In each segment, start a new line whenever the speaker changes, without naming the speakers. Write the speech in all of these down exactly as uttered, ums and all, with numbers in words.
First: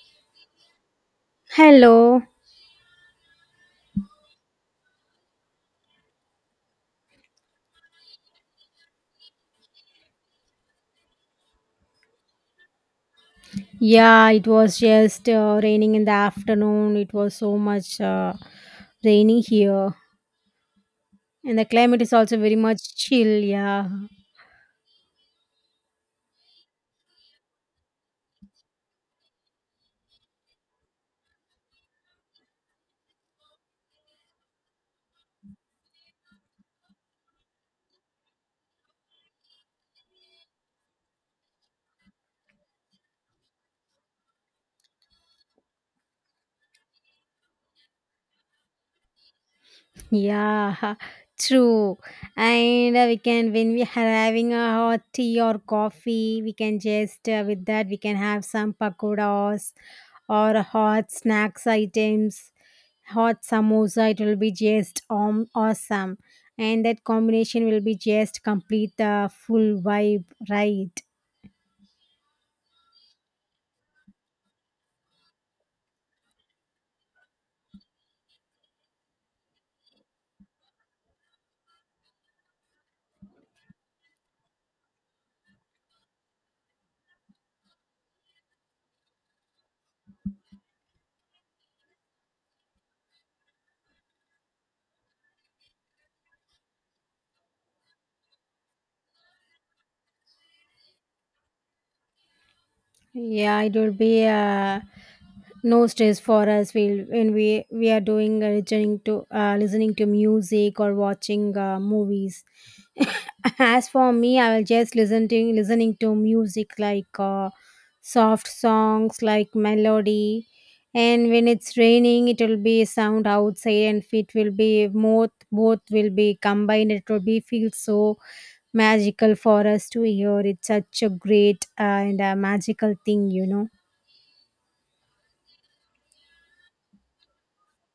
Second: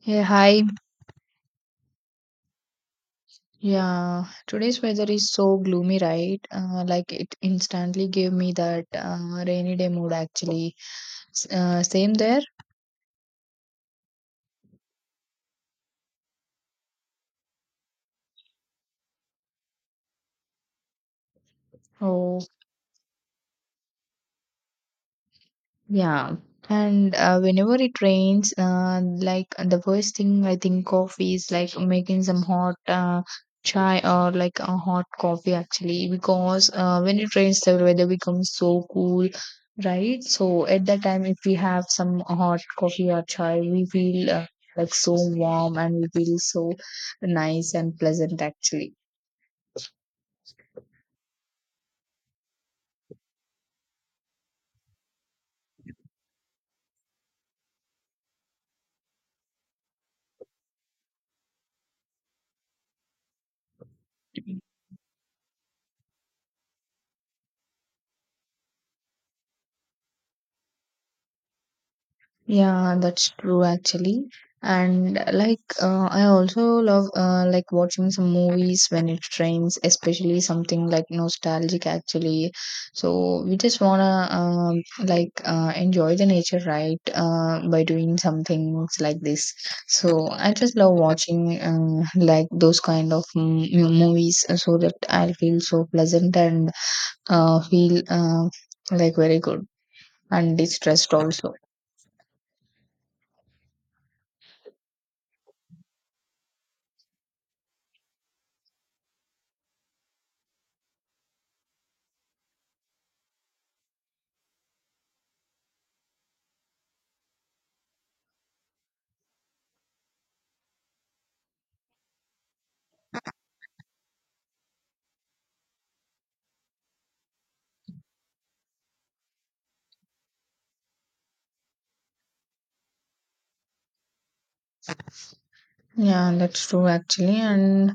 Hey, hi.
Hello.
Yeah, today's weather is so gloomy, right? Uh, like it instantly gave me that uh, rainy day mood actually. S- Uh, same there?
Yeah, it was just uh, raining in the afternoon. It was so much uh, raining here. And the climate is also
Oh.
very much chill. Yeah.
Yeah. And uh, whenever it rains, uh, like uh, the first thing I think of is like making some hot uh, chai or like a hot coffee actually, because uh, when it rains, the weather becomes so cool, right? So at that time, if we have some hot coffee or chai, we feel uh, like so warm and we feel so nice and pleasant actually.
Yeah. True. And uh, we can, when we are having a hot tea or coffee, we can just, uh, with that, we can have some pakoras or hot snacks items, hot samosa, it will be just um, awesome, and that combination will be just complete the full vibe, right?
Yeah, that's true actually. And like uh, I also love uh, like watching some movies when it rains, especially something like nostalgic actually. So we just wanna um, like uh, enjoy the nature, right? Uh, by doing some things like this. So I just love watching uh, like those kind of mm, you know, movies uh, so that I feel so pleasant and uh, feel uh, like very good and distressed also.
Yeah, it will be uh, no stress for us we when we we are doing uh, listening to uh, listening to music or watching uh, movies. As for me, I will just listen to listening to music like uh, soft songs like melody. And when it's raining, it will be sound outside, and it will be both both will be combined, it will be feel so magical for us to hear. It's such a great uh, and a magical thing you know
Yeah, that's true actually. And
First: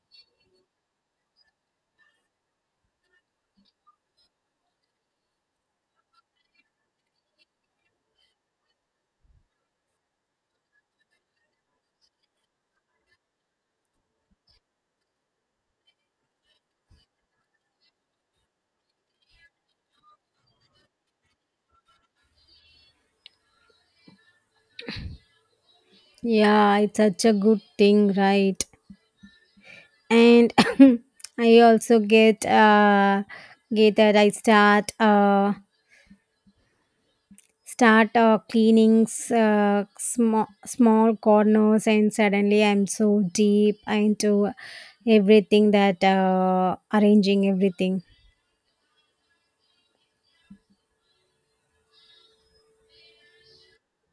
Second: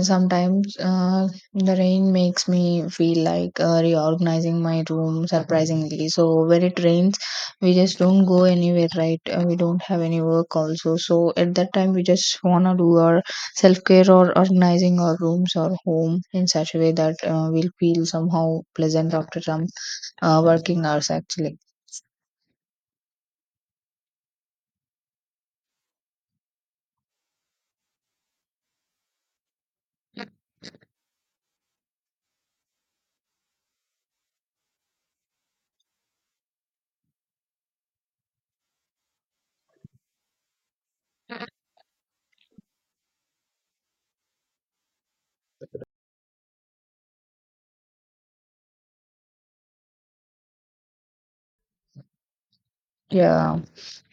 sometimes uh, the rain makes me feel like uh, reorganizing my room surprisingly. So when it rains, we just don't go anywhere, right? Uh, we don't have any work also. So at that time, we just wanna do our self care or organizing our rooms or home in such a way that uh, we'll feel somehow pleasant after some uh, working hours actually.
Yeah, it's such a good thing, right? And I also get uh get that I start uh start uh, cleaning, s- uh, small small corners, and suddenly I'm so deep into everything that uh arranging everything.
Yeah.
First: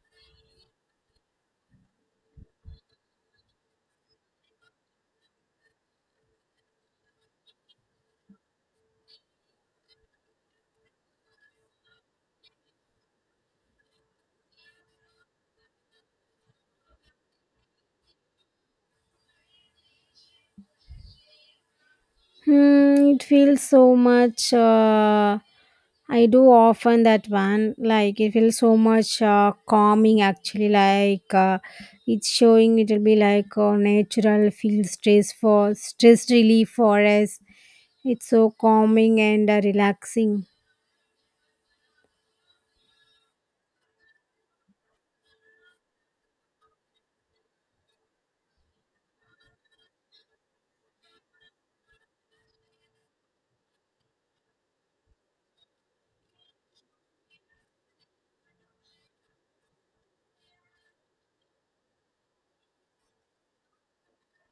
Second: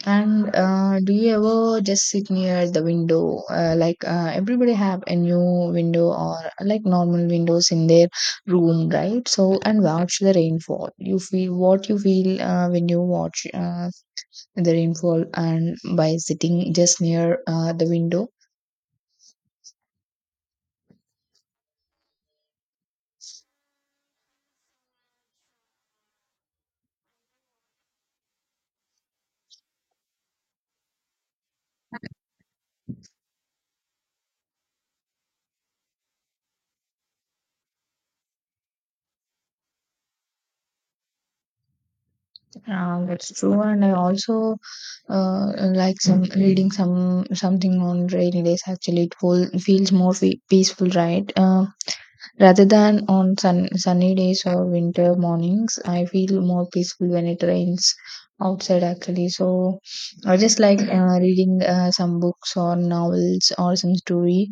And uh, do you ever just sit near the window? Uh, like uh, everybody have a new window or like normal windows in their room, right? So and watch the rainfall. You feel what you feel uh, when you watch uh, the rainfall, and by sitting just near uh, the window.
Hmm, it feels so much. Uh, I do often that one. Like it feels so much uh, calming. Actually, like uh, it's showing. It'll be like uh, natural feel stress for stress relief for us. It's so calming and uh, relaxing.
Uh, that's true. And I also uh, like some reading some something on rainy days. Actually, it feel, feels more fe- peaceful, right? Um, rather than on sun, sunny days or winter mornings, I feel more peaceful when it rains outside actually. So I just like uh, reading uh, some books or novels or some story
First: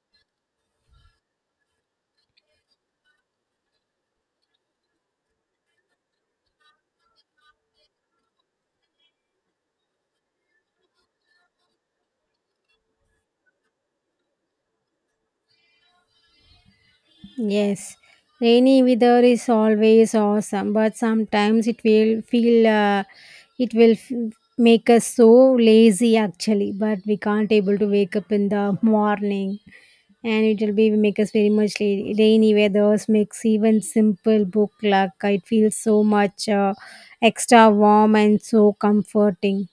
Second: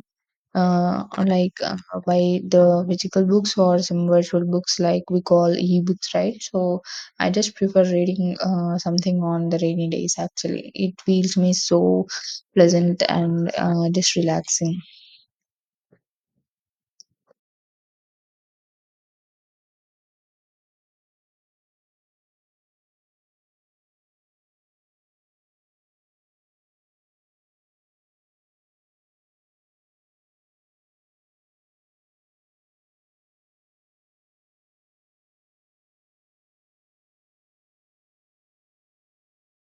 uh, like uh, by the physical books or some virtual books like we call ebooks, right? So I just prefer reading uh, something on the rainy days actually. It feels me so pleasant and uh, just relaxing.
Yes, rainy weather is always awesome, but sometimes it will feel uh, it will f- make us so lazy actually. But we can't able to wake up in the morning, and it will be make us very much, la- rainy weathers makes even simple book, like it feels so much uh, extra warm and so comforting.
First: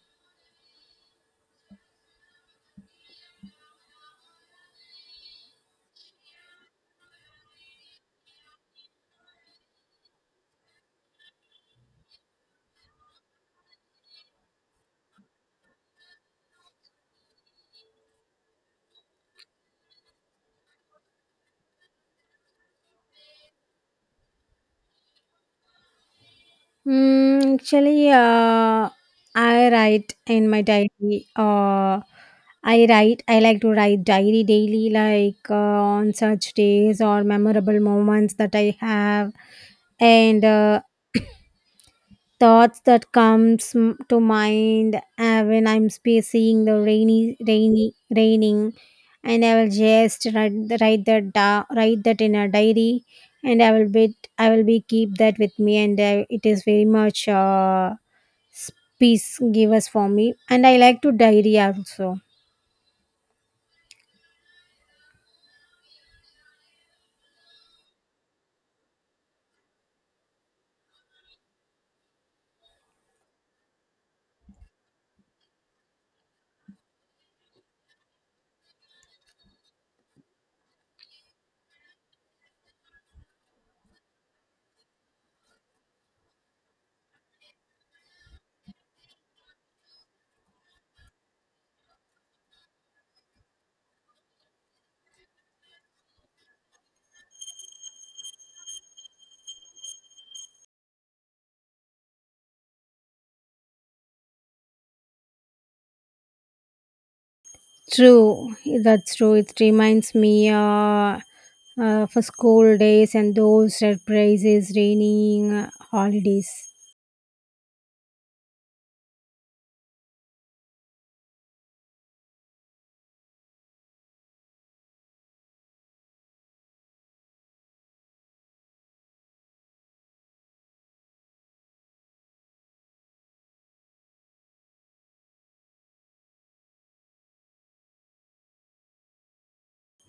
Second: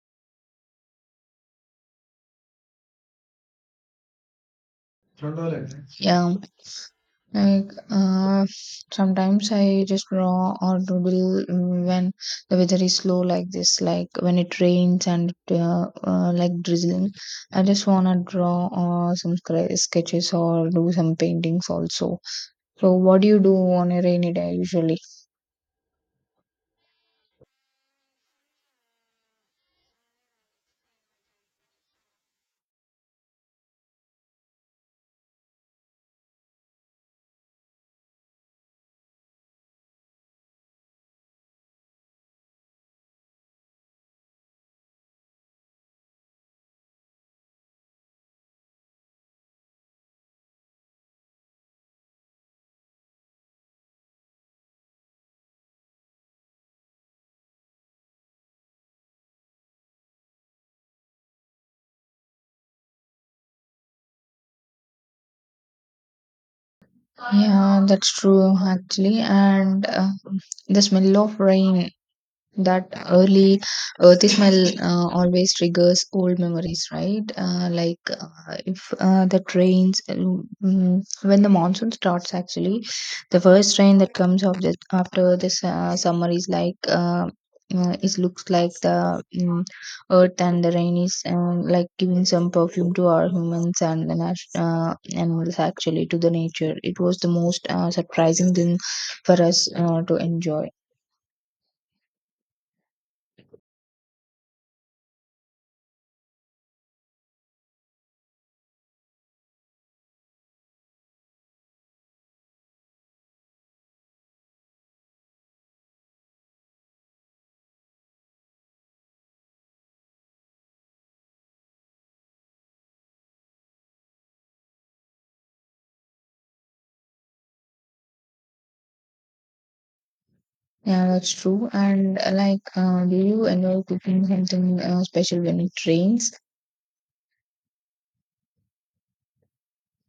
Yeah. Like uh, sometimes I just draw or doodle mm, when the weather is slow like this, like when it rains and uh, uh, like drizzling. I just wanna draw or some scra- sketches or do some paintings also. So what do you do on a rainy day usually?
Mm, actually, uh, I write in my diary. Uh, I write. I like to write diary daily, like uh, on such days or memorable moments that I have, and uh, thoughts that comes m- to mind uh, when I'm spe- seeing the rainy, rainy, raining, and I will just write, write that da- write that in a diary, and I will be I will be keep that with me, and uh, it is very much. Uh, peace give us for me, and I like to diary also.
Yeah, that's true actually. And uh, the smell of rain, that early earthy smell uh, always triggers old memories, right? Uh, like uh, if uh, the rains, mm, when the monsoon starts, actually, the first rain that comes off this, after this uh, summer is like uh, uh, it looks like the mm earth and the rain is uh, like giving some perfume to our humans and the nat- uh, animals actually to the nature. It was the most uh, surprising thing for us uh, to enjoy.
True. That's true, it reminds me, uh, uh for school days and those surprises, raining uh, holidays.
Yeah, that's true. And uh, like, uh, do you enjoy cooking something uh, special when it rains?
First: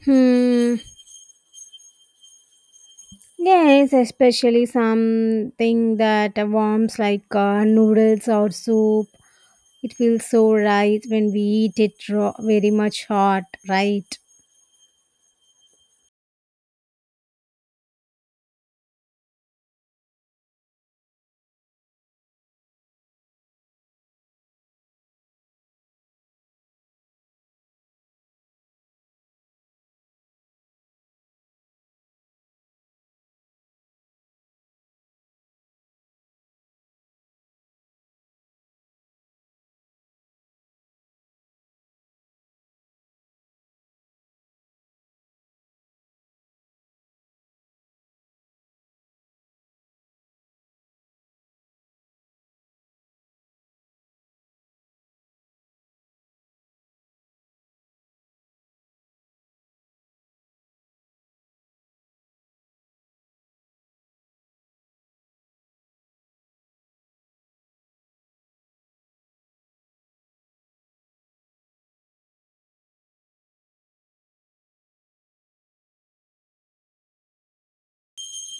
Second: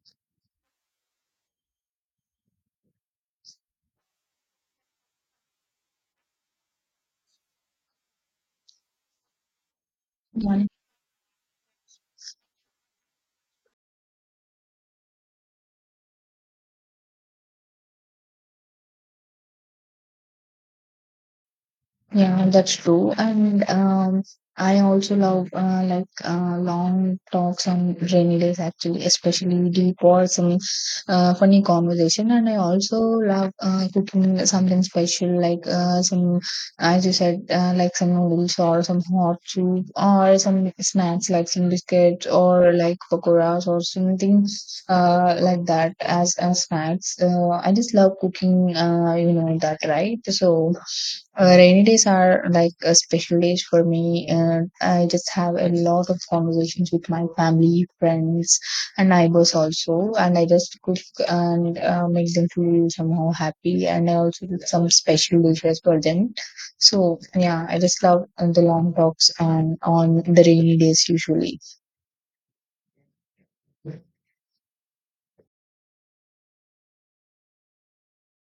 Hmm, yes, especially something that warms, like uh, noodles or soup. It feels so right when we eat it raw, very much hot, right?
Yeah, that's true. And um, I also love uh, like uh, long talks on rainy days, actually, especially deep or some uh, funny conversation. And I also love uh, cooking something special, like uh, some, as you said, uh, like some noodles or some hot soup or some snacks like some biscuits or like pakoras or something uh, like that as, as snacks. Uh, I just love cooking, uh, you know, that, right? So. Uh, rainy days are like a special days for me. Uh, I just have a lot of conversations with my family, friends, and neighbors also. And I just cook and uh, make them feel somehow happy. And I also do some special dishes for them. So yeah, I just love uh, the long talks and on the rainy days usually.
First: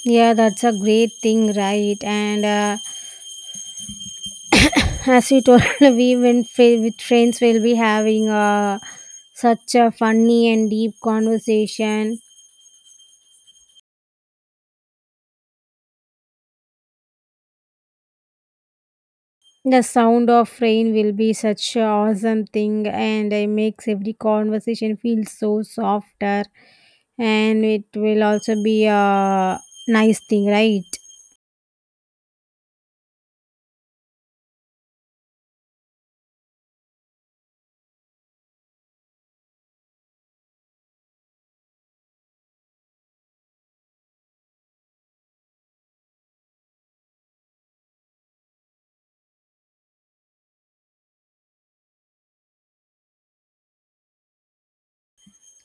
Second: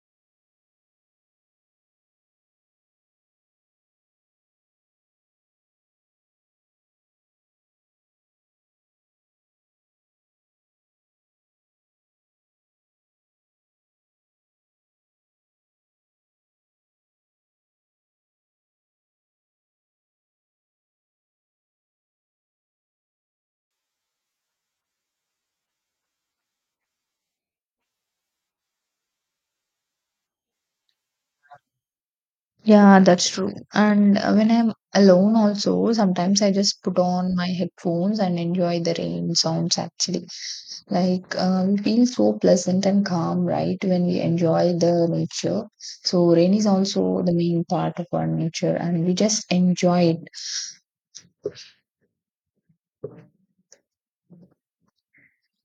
Yeah, that's a great thing, right? And uh, as you told, we went fa- with friends, we'll be having a such a funny and deep conversation. The sound of rain will be such an awesome thing, and it makes every conversation feel so softer, and it will also be a nice thing, right?
Yeah, that's true. And uh, when I'm alone also, sometimes I just put on my headphones and enjoy the rain sounds actually. Like uh, we feel so pleasant and calm, right, when we enjoy the nature. So rain is also the main part of our nature, and we just enjoy it.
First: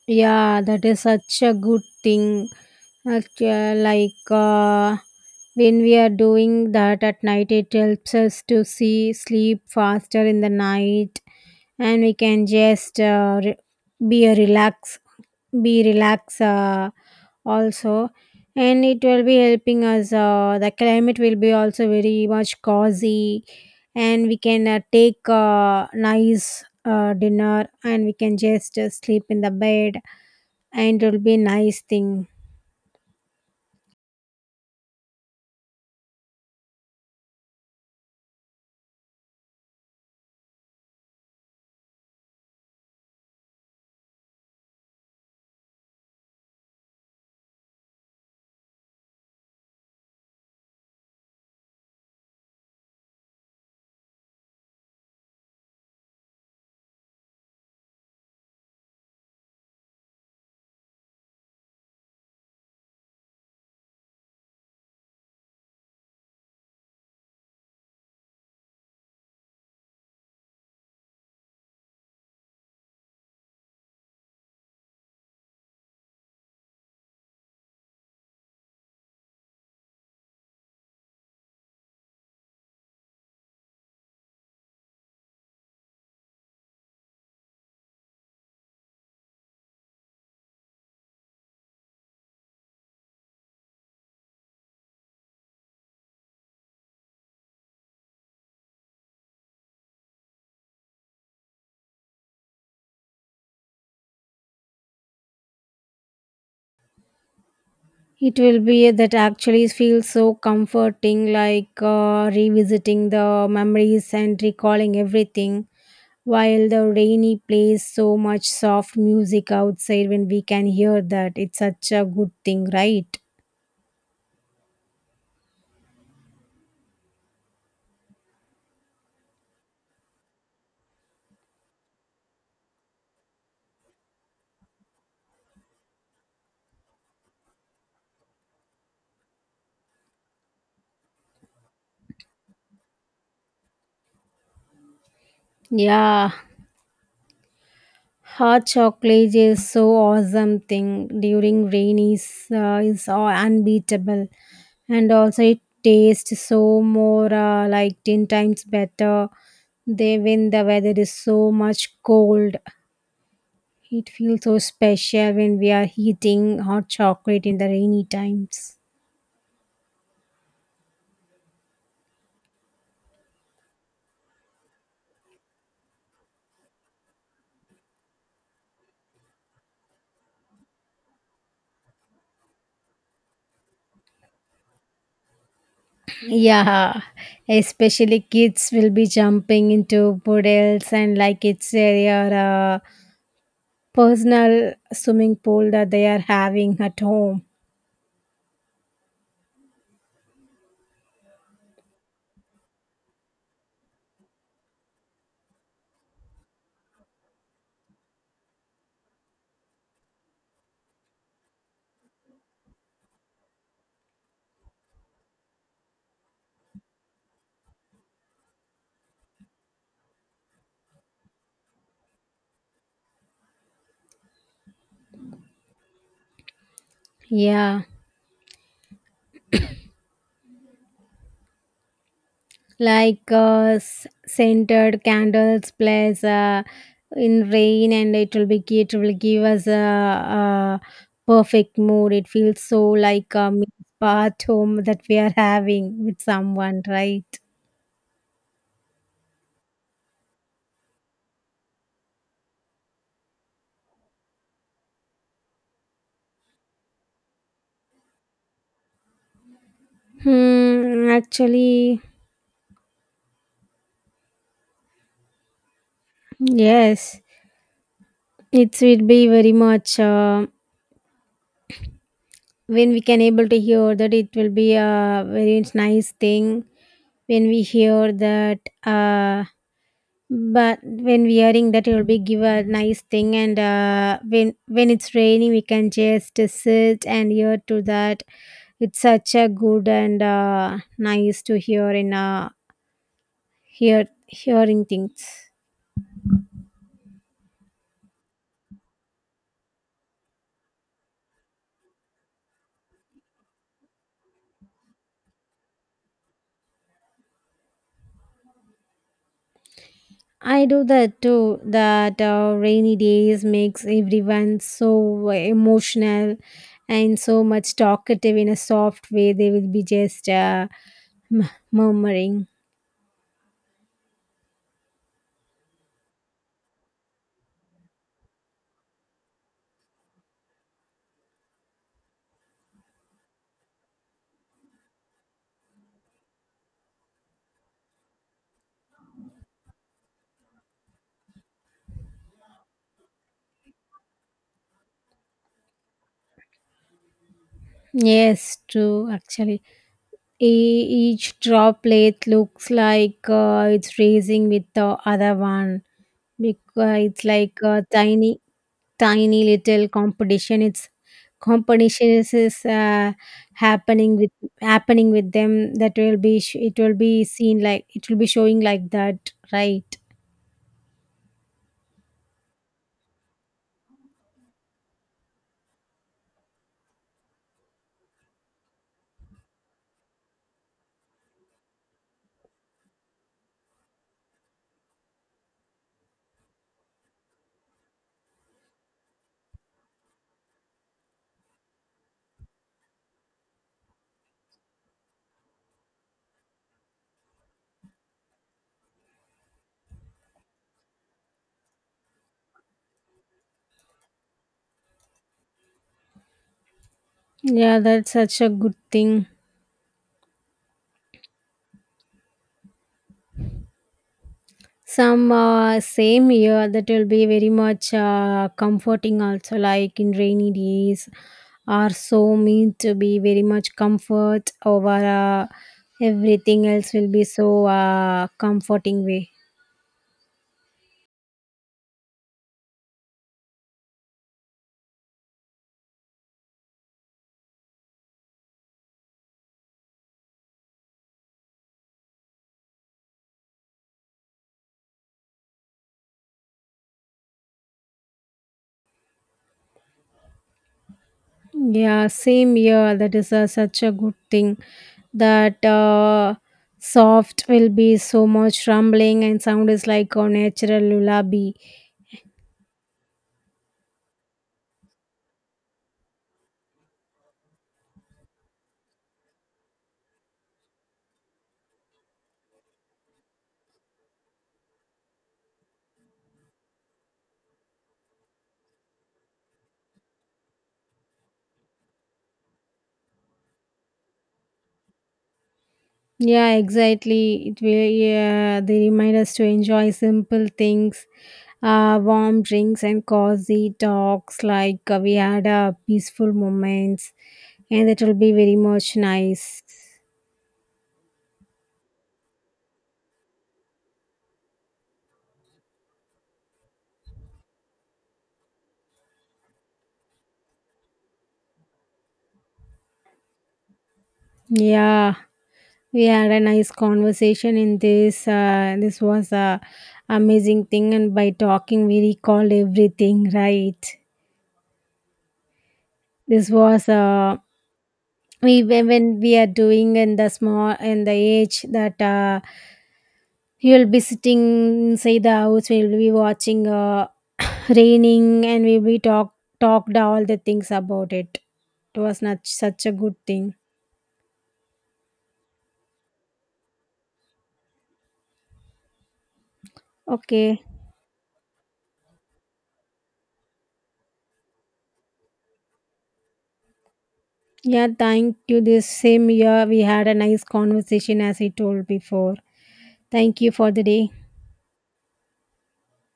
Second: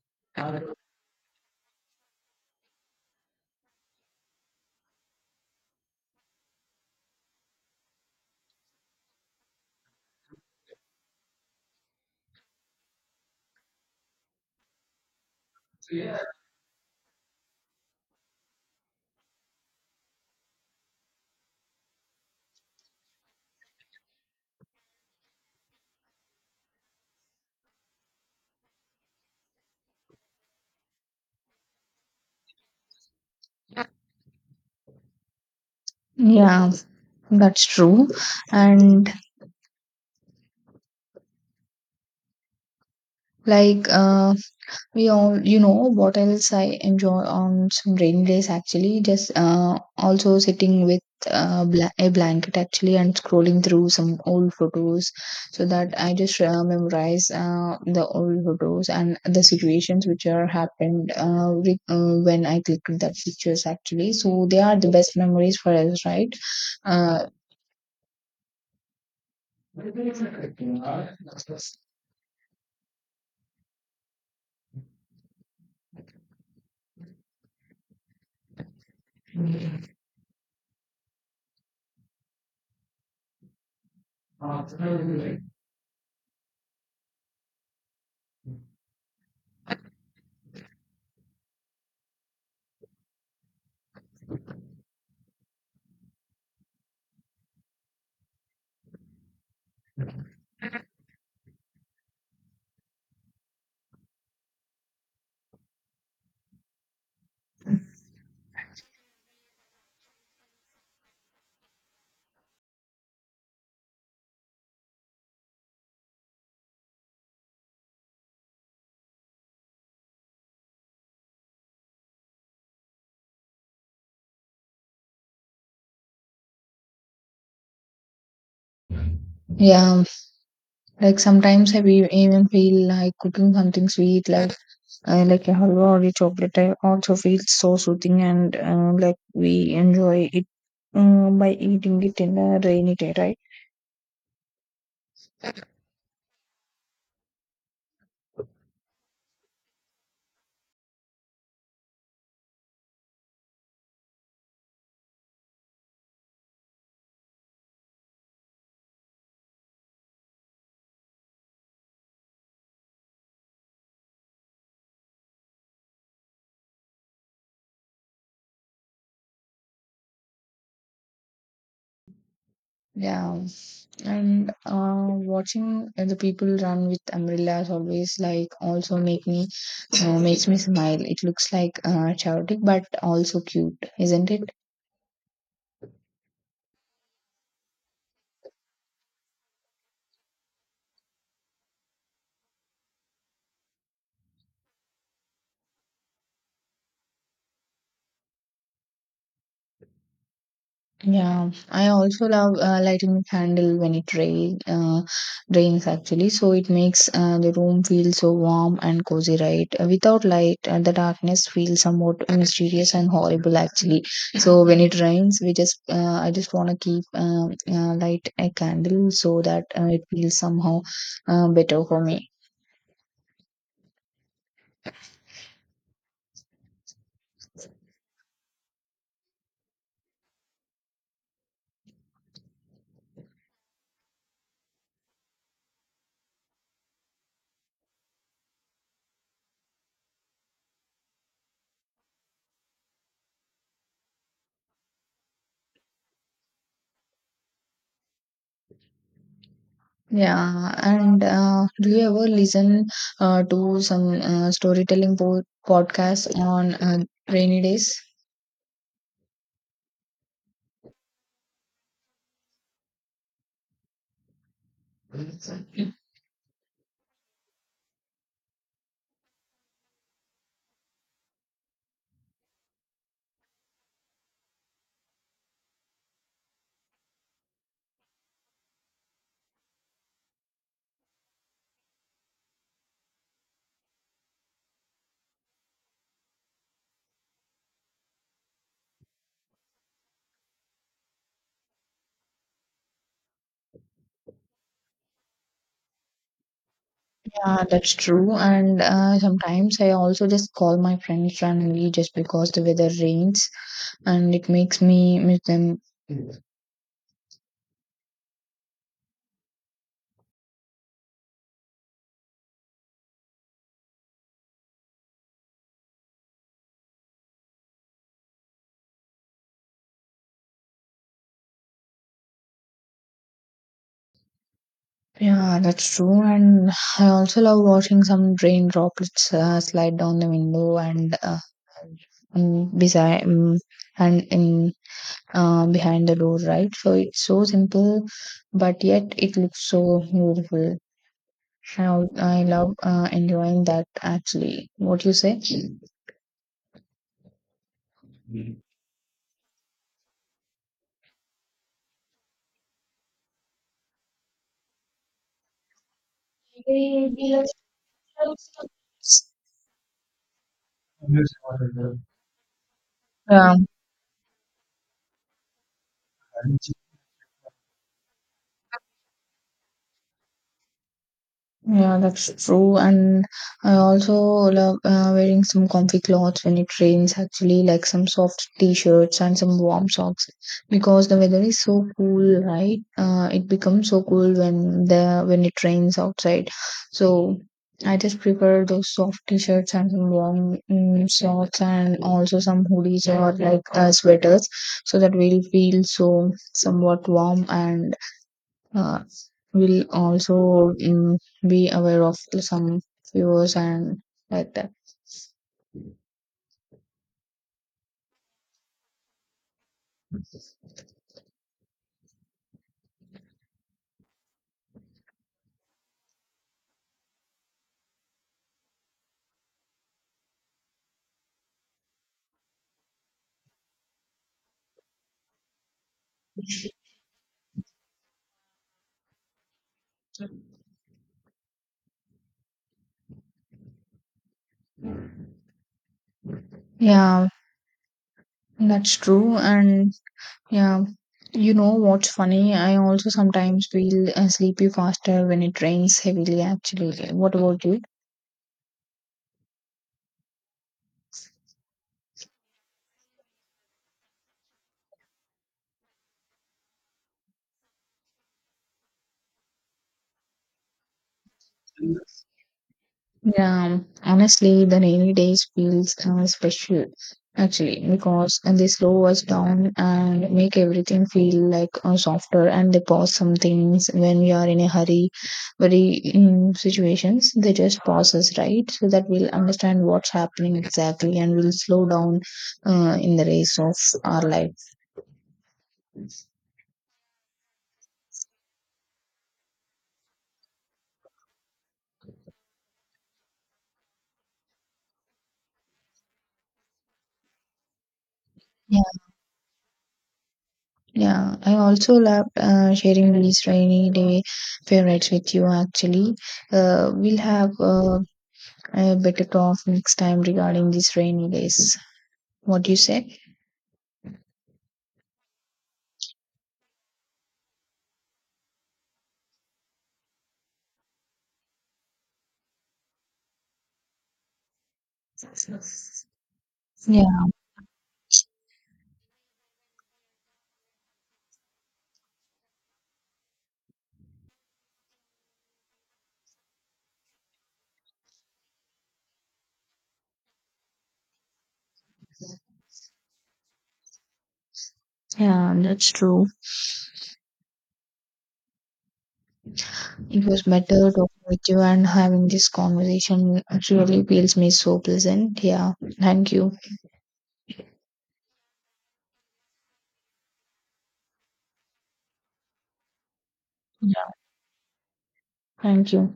Yeah, that is such a good thing. Okay, like uh, when we are doing that at night, it helps us to see sleep faster in the night, and we can just uh, re- be a relax, be relax uh, also, and it will be helping us. Uh, the climate will be also very much cozy, and we can uh, take uh, nice uh, dinner, and we can just uh, sleep in the bed, and it'll be a nice thing.
Yeah, that's true. And like uh, we all, you know, what else I enjoy on some rainy days actually, just uh, also sitting with uh, bla- a blanket actually and scrolling through some old photos so that I just uh, memorize uh, the old photos and the situations which are happened uh, with, uh, when I clicked that pictures actually. So they are the best memories for us, right? Uh,
It will be that actually feels so comforting, like uh, revisiting the memories and recalling everything while the rainy plays so much soft music outside, when we can hear that. It's such a good thing, right?
yeah, like sometimes I we even feel like cooking something sweet, like uh, like a halwa or a chocolate. I also feel so soothing and uh, like we enjoy it uh, by eating it in a rainy day, right?
Yeah. Hot chocolate is so awesome thing during rain is, uh, is uh, unbeatable, and also it tastes so more uh, like ten times better. They when the weather is so much cold, it feels so special when we are eating hot chocolate in the rainy times.
Yeah and uh, watching the people run with umbrellas always like also make me uh, makes me smile. It looks like uh, chaotic but also cute, isn't it?
Yeah, especially kids will be jumping into puddles, and like it's their uh, personal swimming pool that they are having at home.
Yeah, I also love uh, lighting the candle when it rain, uh, rains actually. So it makes uh, the room feel so warm and cozy, right? Uh, without light, uh, the darkness feels somewhat mysterious and horrible actually. So when it rains, we just uh, I just want to keep um, uh, light a candle so that uh, it feels somehow uh, better for me.
Yeah, like uh, s- scented candles plus uh, in rain, and it will be it will give us a, a perfect mood. It feels so like a mini spa at home that we are having with someone, right?
Yeah, and uh, do you ever listen uh, to some uh, storytelling po podcasts on uh, rainy days?
Hmm. Actually, yes, it will be very much. Uh, when we can able to hear that, it will be a very nice thing, when we hear that. uh but when we hearing that, it will be give a nice thing. And uh when when it's raining, we can just sit and hear to that. It's such a good and uh nice to hear, in uh hear hearing things.
Yeah, that's true. And uh, sometimes I also just call my friends randomly just because the weather rains and it makes me miss them.
I do that too. That uh, rainy days makes everyone so emotional and so much talkative in a soft way. They will be just uh, m- murmuring.
Yeah, that's true. And I also love watching some rain droplets uh, slide down the window and uh, um, beside um, and in uh, behind the door, right? So it's so simple, but yet it looks so beautiful. I, al- I love uh, enjoying that actually. What do you say?
Yes, true. Actually, E- each droplet looks like uh, it's raising with the other one. Because it's like a tiny, tiny little competition. It's competition is, is uh,
Yeah,
happening with happening with them. That will be sh- it will be seen, like it will be showing like that, right?
yeah, that's true. And I also love uh, wearing some comfy clothes when it rains, actually, like some soft t-shirts and some warm socks, because the weather is so cool, right? Uh, it becomes so cool when the when it rains outside. So I just prefer those soft t-shirts and some warm mm, socks and also some hoodies or like uh, sweaters, so that we'll feel so somewhat warm and uh, will also mm, be aware of some viewers and like that.
Yeah, that's such a good thing. Some uh, same year that will be very much uh, comforting, also like in rainy days are so meant to be very much comfort, over uh, everything else will be so uh, comforting way.
Yeah, that's true. And yeah, you know what's funny? I also sometimes feel uh, sleepy faster when it rains heavily, actually. What about you?
Yeah, same year that is uh, such a good thing, that uh, soft will be so much rumbling, and sound is like a natural lullaby.
Yeah, honestly, the rainy days feels uh, special actually because uh, they slow us down and make everything feel like uh, softer and they pause some things when we are in a hurry, very um, situations. They just pause us, right? So that we'll understand what's happening exactly and we'll slow down uh, in the race of our life.
Yeah, exactly. It will, yeah, they remind us to enjoy simple things, uh, warm drinks and cozy talks. Like uh, we had uh, peaceful moments, and it will be very
Yeah.
much nice.
Yeah, I also loved uh, sharing these rainy day favorites with you actually. Uh, we'll have uh, Uh, better talk next time regarding these rainy days. What do you say?
Yeah, we had a nice conversation in this. Uh, this was a amazing thing, and by talking, we recalled everything. Right. This was
Yeah,
uh, we when when we are doing in the small in the age that. Uh, You'll be sitting inside the house. We'll be watching uh, raining, and we'll be talk talked all the things about it. It was not such a good thing.
yeah, that's true. It was
Okay.
better talking with you, and having this conversation really feels me so pleasant. Yeah, thank you.
Yeah, thank you. This same year we had a nice conversation, as I told before. Thank you for the day.
Yeah, thank you.